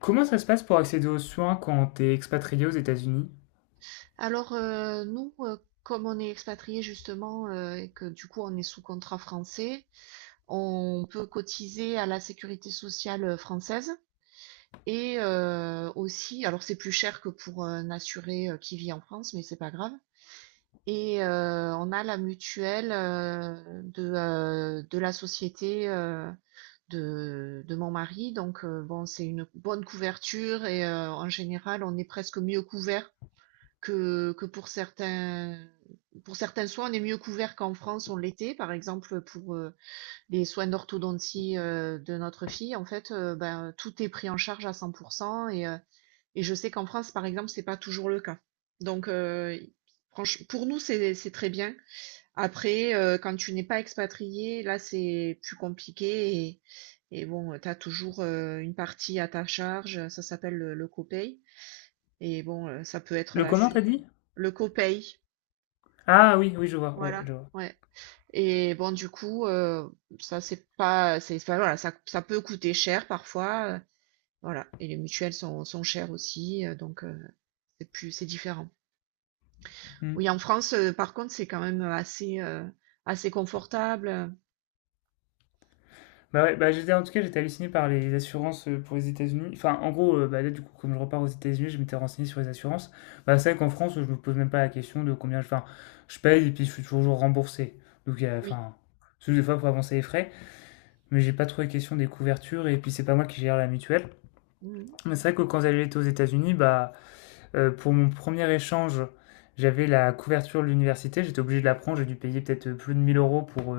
Comment ça se passe pour accéder aux soins quand t'es expatrié aux États-Unis? Alors, nous, comme on est expatrié justement et que du coup on est sous contrat français, on peut cotiser à la sécurité sociale française et aussi, alors c'est plus cher que pour un assuré qui vit en France, mais c'est pas grave. Et on a la mutuelle de la société de mon mari. Donc, bon, c'est une bonne couverture et en général, on est presque mieux couvert que pour certains soins, on est mieux couvert qu'en France, on l'était. Par exemple, pour les soins d'orthodontie de notre fille, en fait, ben, tout est pris en charge à 100%. Et je sais qu'en France, par exemple, c'est pas toujours le cas. Donc, pour nous, c'est très bien. Après, quand tu n'es pas expatrié, là, c'est plus compliqué. Et bon, tu as toujours une partie à ta charge. Ça s'appelle le copay. Et bon, ça peut être Le comment t'as assez. dit? Le copaye, Ah oui, oui, je vois, ouais, voilà, je vois. ouais. Et bon, du coup, ça c'est pas c'est enfin, voilà, ça peut coûter cher parfois, voilà. Et les mutuelles sont chères aussi, donc c'est différent. Hmm. Oui, en France, par contre, c'est quand même assez confortable, Bah ouais, bah j'étais en tout cas j'étais halluciné par les assurances pour les États-Unis. Enfin, en gros, bah là du coup, comme je repars aux États-Unis, je m'étais renseigné sur les assurances. Bah c'est vrai qu'en France, je me pose même pas la question de combien je, enfin, je paye et puis je suis toujours remboursé. Donc oui. enfin, c'est juste des fois pour avancer les frais, mais j'ai pas trop les questions des couvertures et puis c'est pas moi qui gère la mutuelle. Mmh. Mais c'est vrai que quand j'allais aux États-Unis, bah pour mon premier échange, j'avais la couverture de l'université, j'étais obligé de la prendre, j'ai dû payer peut-être plus de 1000 euros pour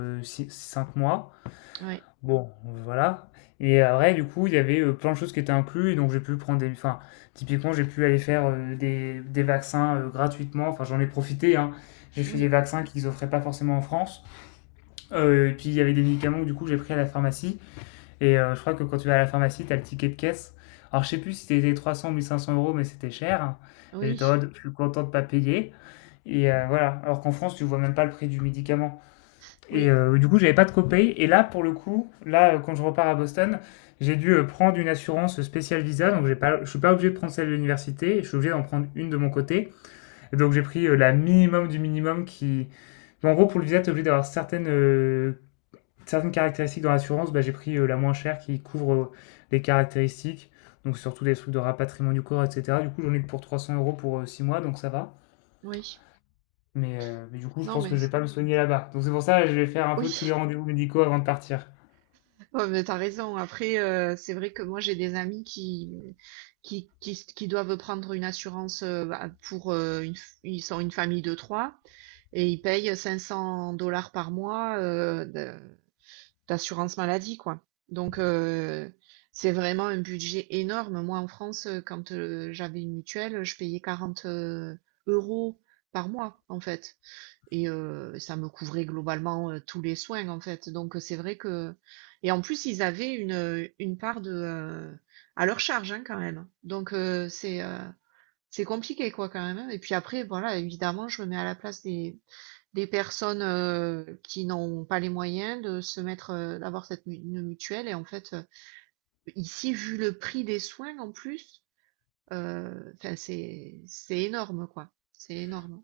5 mois. Ouais. Bon, voilà. Et après, du coup, il y avait plein de choses qui étaient incluses, et donc j'ai pu prendre des. Enfin, typiquement, j'ai pu aller faire des vaccins gratuitement. Enfin, j'en ai profité, hein. J'ai fait des Oui. vaccins qu'ils offraient pas forcément en France. Et puis, il y avait des médicaments que, du coup, j'ai pris à la pharmacie. Et je crois que quand tu vas à la pharmacie, t'as le ticket de caisse. Alors, je sais plus si c'était 300 ou 1500 euros, mais c'était cher. Et Oui. j'étais en mode, je suis content de pas payer. Et voilà. Alors qu'en France, tu vois même pas le prix du médicament. Et Oui. euh, du coup, j'avais pas de copay. Et là, pour le coup, là, quand je repars à Boston, j'ai dû prendre une assurance spéciale visa. Donc, j'ai pas, je suis pas obligé de prendre celle de l'université. Je suis obligé d'en prendre une de mon côté. Et donc, j'ai pris la minimum du minimum qui. En gros, pour le visa, tu es obligé d'avoir certaines caractéristiques dans l'assurance, bah, j'ai pris la moins chère qui couvre les caractéristiques, donc surtout des trucs de rapatriement du corps, etc. Du coup, j'en ai pour 300 euros pour 6 mois, donc ça va. Oui. Mais, mais du coup, je Non pense mais que je vais pas me soigner là-bas. Donc c'est pour ça que je vais faire un oui. peu tous les rendez-vous médicaux avant de partir. Ouais, mais t'as raison. Après, c'est vrai que moi, j'ai des amis qui doivent prendre une assurance bah, ils sont une famille de trois et ils payent 500 $ par mois d'assurance maladie, quoi. Donc, c'est vraiment un budget énorme. Moi, en France, quand j'avais une mutuelle, je payais 40 euros par mois, en fait. Et ça me couvrait globalement, tous les soins, en fait. Donc, c'est vrai que et en plus, ils avaient une part à leur charge, hein, quand même. Donc, c'est compliqué, quoi, quand même, hein. Et puis après, voilà, évidemment, je me mets à la place des personnes, qui n'ont pas les moyens d'avoir cette mu une mutuelle et en fait, ici, vu le prix des soins en plus, enfin, c'est énorme, quoi. C'est énorme.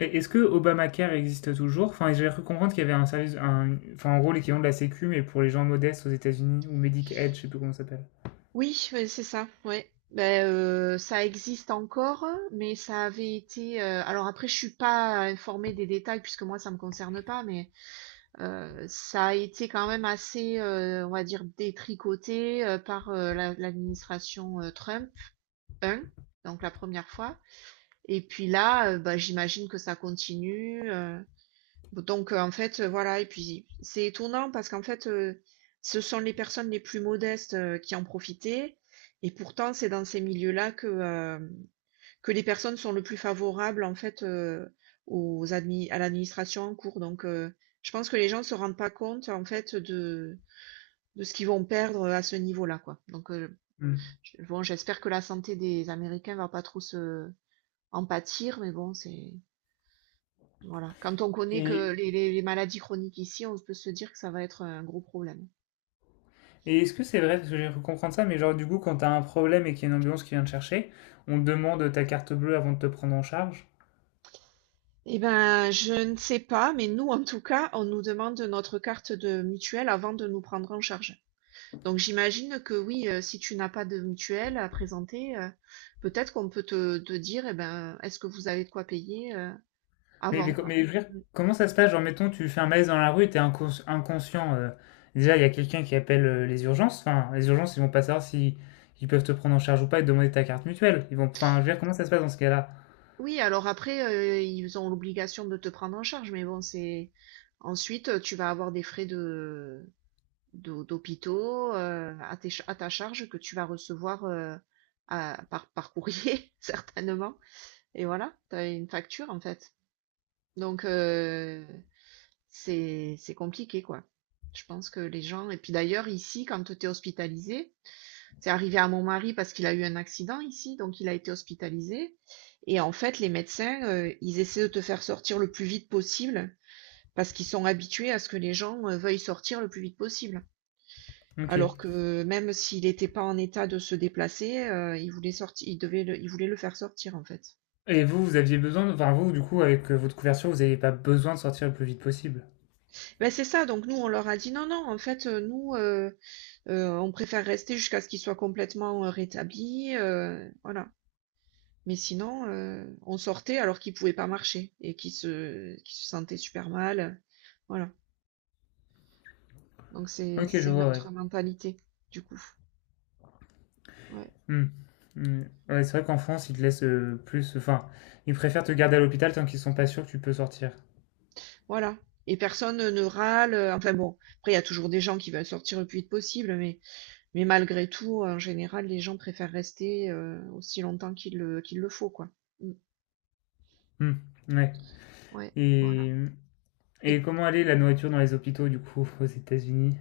Et est-ce que Obamacare existe toujours? Enfin, j'ai cru comprendre qu'il y avait un service, enfin en gros l'équivalent de la Sécu, mais pour les gens modestes aux États-Unis, ou Medicaid, je sais plus comment ça s'appelle. Oui, ouais, c'est ça, ouais. Ben, ça existe encore, mais ça avait été, alors après je suis pas informée des détails puisque moi ça me concerne pas, mais, ça a été quand même assez, on va dire détricoté, par, la l'administration, Trump 1, donc la première fois. Et puis là, bah, j'imagine que ça continue, donc, en fait, voilà. Et puis, c'est étonnant parce qu'en fait, ce sont les personnes les plus modestes, qui en profitaient. Et pourtant c'est dans ces milieux-là que les personnes sont le plus favorables en fait, aux admi à l'administration en cours. Donc, je pense que les gens ne se rendent pas compte en fait de ce qu'ils vont perdre, à ce niveau-là, quoi. Donc, Hmm. bon, j'espère que la santé des Américains va pas trop se en pâtir, mais bon, c'est voilà. Quand on connaît que Et, les maladies chroniques ici, on peut se dire que ça va être un gros problème. et est-ce que c'est vrai, parce que j'ai cru comprendre ça, mais genre du coup quand t'as un problème et qu'il y a une ambulance qui vient te chercher, on te demande ta carte bleue avant de te prendre en charge? Eh ben, je ne sais pas, mais nous, en tout cas, on nous demande notre carte de mutuelle avant de nous prendre en charge. Donc, j'imagine que oui, si tu n'as pas de mutuelle à présenter, peut-être qu'on peut te dire, eh ben, est-ce que vous avez de quoi payer, avant, quoi. Mais je veux dire, Mm. comment ça se passe? Genre mettons tu fais un malaise dans la rue, et inconscient. Déjà il y a quelqu'un qui appelle les urgences, enfin les urgences ils vont pas savoir si ils peuvent te prendre en charge ou pas et te demander ta carte mutuelle. Ils vont, enfin je veux dire comment ça se passe dans ce cas-là? Oui, alors après, ils ont l'obligation de te prendre en charge, mais bon, c'est, ensuite, tu vas avoir des frais d'hôpitaux à ta charge que tu vas recevoir par courrier, certainement. Et voilà, tu as une facture en fait. Donc, c'est compliqué, quoi. Je pense que les gens. Et puis d'ailleurs, ici, quand tu es hospitalisé, c'est arrivé à mon mari parce qu'il a eu un accident ici, donc il a été hospitalisé. Et en fait, les médecins, ils essaient de te faire sortir le plus vite possible parce qu'ils sont habitués à ce que les gens veuillent sortir le plus vite possible. Ok. Alors que même s'il était pas en état de se déplacer, il voulait sortir, il voulait le faire sortir, en fait. Et vous, vous aviez besoin de... Enfin, vous, du coup, avec votre couverture, vous n'avez pas besoin de sortir le plus vite possible. Ben c'est ça, donc nous, on leur a dit: «Non, non, en fait, nous, on préfère rester jusqu'à ce qu'il soit complètement, rétabli, voilà». Mais sinon, on sortait alors qu'il pouvait pas marcher et qu'il se sentait super mal, voilà. Donc c'est Ok, je c'est une vois, ouais. autre mentalité, du coup. Ouais, Hmm. Hmm. Ouais, c'est vrai qu'en France, ils te laissent plus... Enfin, ils préfèrent te garder à l'hôpital tant qu'ils sont pas sûrs que tu peux sortir. voilà. Et personne ne râle, enfin bon, après il y a toujours des gens qui veulent sortir le plus vite possible, mais malgré tout, en général, les gens préfèrent rester, aussi longtemps qu'il le faut, quoi. Mmh. Hmm. Ouais. Ouais, voilà. Et... Et Et comment aller la nourriture dans les hôpitaux, du coup, aux États-Unis?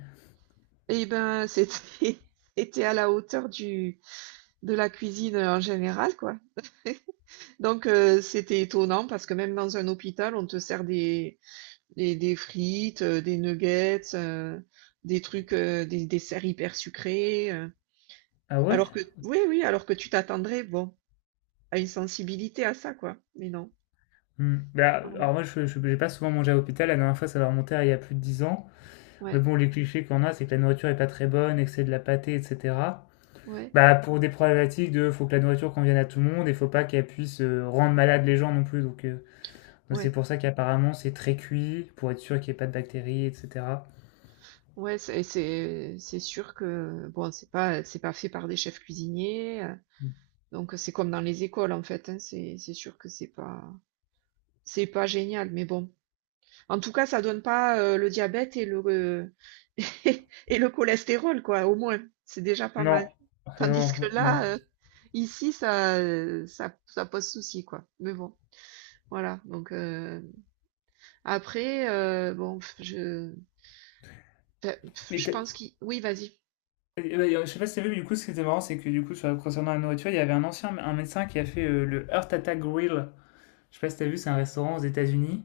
et ben, c'était c'était à la hauteur du de la cuisine, en général, quoi. Donc c'était étonnant parce que même dans un hôpital, on te sert des frites, des nuggets, des trucs, des desserts hyper sucrés, Ah ouais? alors que oui, oui, alors que tu t'attendrais, bon, à une sensibilité à ça, quoi. Mais non, Hmm. Bah, voilà. alors moi, j'ai pas souvent mangé à l'hôpital. La dernière fois, ça va remonter à il y a plus de 10 ans. Mais Ouais, bon, les clichés qu'on a, c'est que la nourriture est pas très bonne et que c'est de la pâtée, etc. ouais, Bah, pour des problématiques de faut que la nourriture convienne à tout le monde et faut pas qu'elle puisse rendre malade les gens non plus. Donc ouais. c'est pour ça qu'apparemment c'est très cuit pour être sûr qu'il n'y ait pas de bactéries, etc. Ouais, c'est sûr que bon, c'est pas fait par des chefs cuisiniers, donc c'est comme dans les écoles, en fait, hein. C'est sûr que c'est pas génial, mais bon. En tout cas, ça donne pas, le diabète et le re et le cholestérol, quoi, au moins. C'est déjà pas Non, mal. Tandis non que non. là, ici, ça, ça pose souci, quoi. Mais bon, voilà, donc après, bon, je enfin, Mais je t'as- pense qu'il oui, vas-y. Ouais, je sais pas si t'as vu, mais du coup, ce qui était marrant, c'est que du coup, sur, concernant la nourriture, il y avait un médecin qui a fait le Heart Attack Grill. Je sais pas si t'as vu, c'est un restaurant aux États-Unis.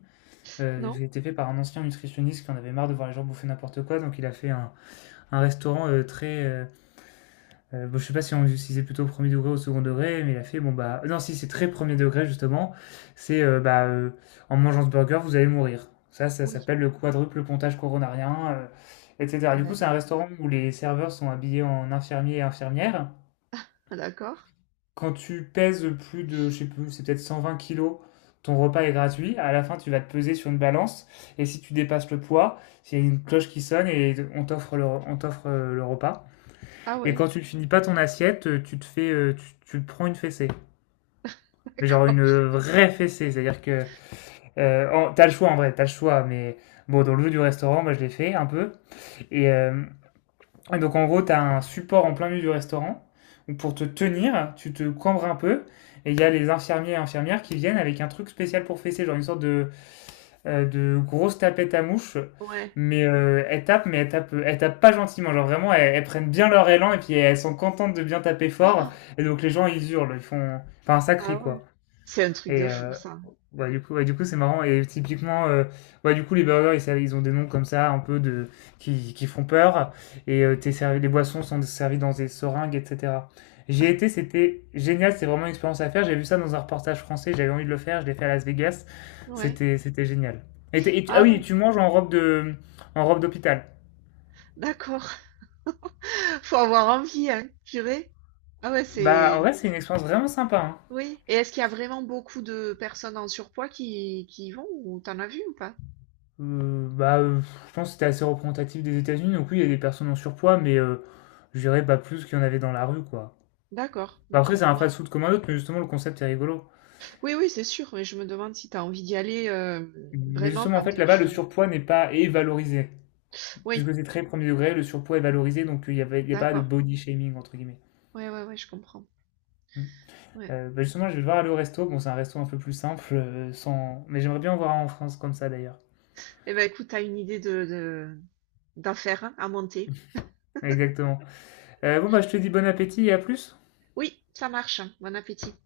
Non? Qui a été fait par un ancien nutritionniste qui en avait marre de voir les gens bouffer n'importe quoi. Donc, il a fait Un restaurant bon, je sais pas si on si c'est plutôt au premier degré ou au second degré, mais il a fait bon bah non si c'est très premier degré justement, c'est bah en mangeant ce burger vous allez mourir. Ça Oui, s'appelle le quadruple pontage coronarien, etc. Du coup bah. c'est un restaurant où les serveurs sont habillés en infirmiers et infirmières. Ah d'accord. Quand tu pèses plus de je sais plus c'est peut-être 120 kilos, ton repas est gratuit. À la fin tu vas te peser sur une balance et si tu dépasses le poids, il y a une cloche qui sonne et on t'offre le repas. Ah Et ouais, quand tu ne finis pas ton assiette, tu te fais, tu, tu prends une fessée. Mais genre une d'accord, vraie fessée, c'est-à-dire que oh, t'as le choix en vrai, t'as le choix, mais bon, dans le jeu du restaurant, moi je l'ai fait un peu, et euh, et donc en gros, tu as un support en plein milieu du restaurant où pour te tenir, tu te cambres un peu et il y a les infirmiers et infirmières qui viennent avec un truc spécial pour fesser, genre une sorte de grosse tapette à mouche. ouais. Elles tapent, elles tapent pas gentiment. Genre vraiment, elles prennent bien leur élan et puis elles sont contentes de bien taper fort. Ah! Et donc les gens, ils hurlent, ils font... Enfin, ça Ah crie ouais. quoi. C'est un truc de Et, fou euh, ça. Ouais, du coup, c'est marrant. Et typiquement, ouais, du coup, les burgers, ils ont des noms comme ça, qui font peur. Et t'es servi, les boissons sont servies dans des seringues, etc. J'y ai été, c'était génial. C'était vraiment une expérience à faire. J'ai vu ça dans un reportage français. J'avais envie de le faire. Je l'ai fait à Las Vegas. Ouais. C'était, c'était génial. Ah ouais, Tu manges en en robe d'hôpital. d'accord. Faut avoir envie, hein, purée. Ah ouais, Bah, en c'est vrai, c'est une expérience vraiment sympa, hein. oui. Et est-ce qu'il y a vraiment beaucoup de personnes en surpoids qui y vont ou t'en as vu ou pas? Euh, bah, euh, je pense que c'était assez représentatif des États-Unis. Donc oui, il y a des personnes en surpoids, mais je dirais pas plus qu'il y en avait dans la rue, quoi. D'accord, Bah, ok. après, c'est un Non. fast-food comme un autre, mais justement, le concept est rigolo. Oui, oui, c'est sûr, mais je me demande si tu as envie d'y aller Mais vraiment justement, en quand fait, là-bas, le tu. surpoids n'est pas est valorisé. Oui, Puisque c'est très premier degré, le surpoids est valorisé, donc il y a pas de d'accord. body shaming, entre guillemets. Ouais, ouais, ouais, je comprends. Mm. Ouais. Bah, justement, je vais devoir aller au resto. Bon, c'est un resto un peu plus simple, sans... mais j'aimerais bien en voir un en France comme ça, d'ailleurs. Eh ben écoute, t'as une idée de d'en faire un, à monter. Exactement. Bon, bah, je te dis bon appétit et à plus. Oui, ça marche. Bon appétit.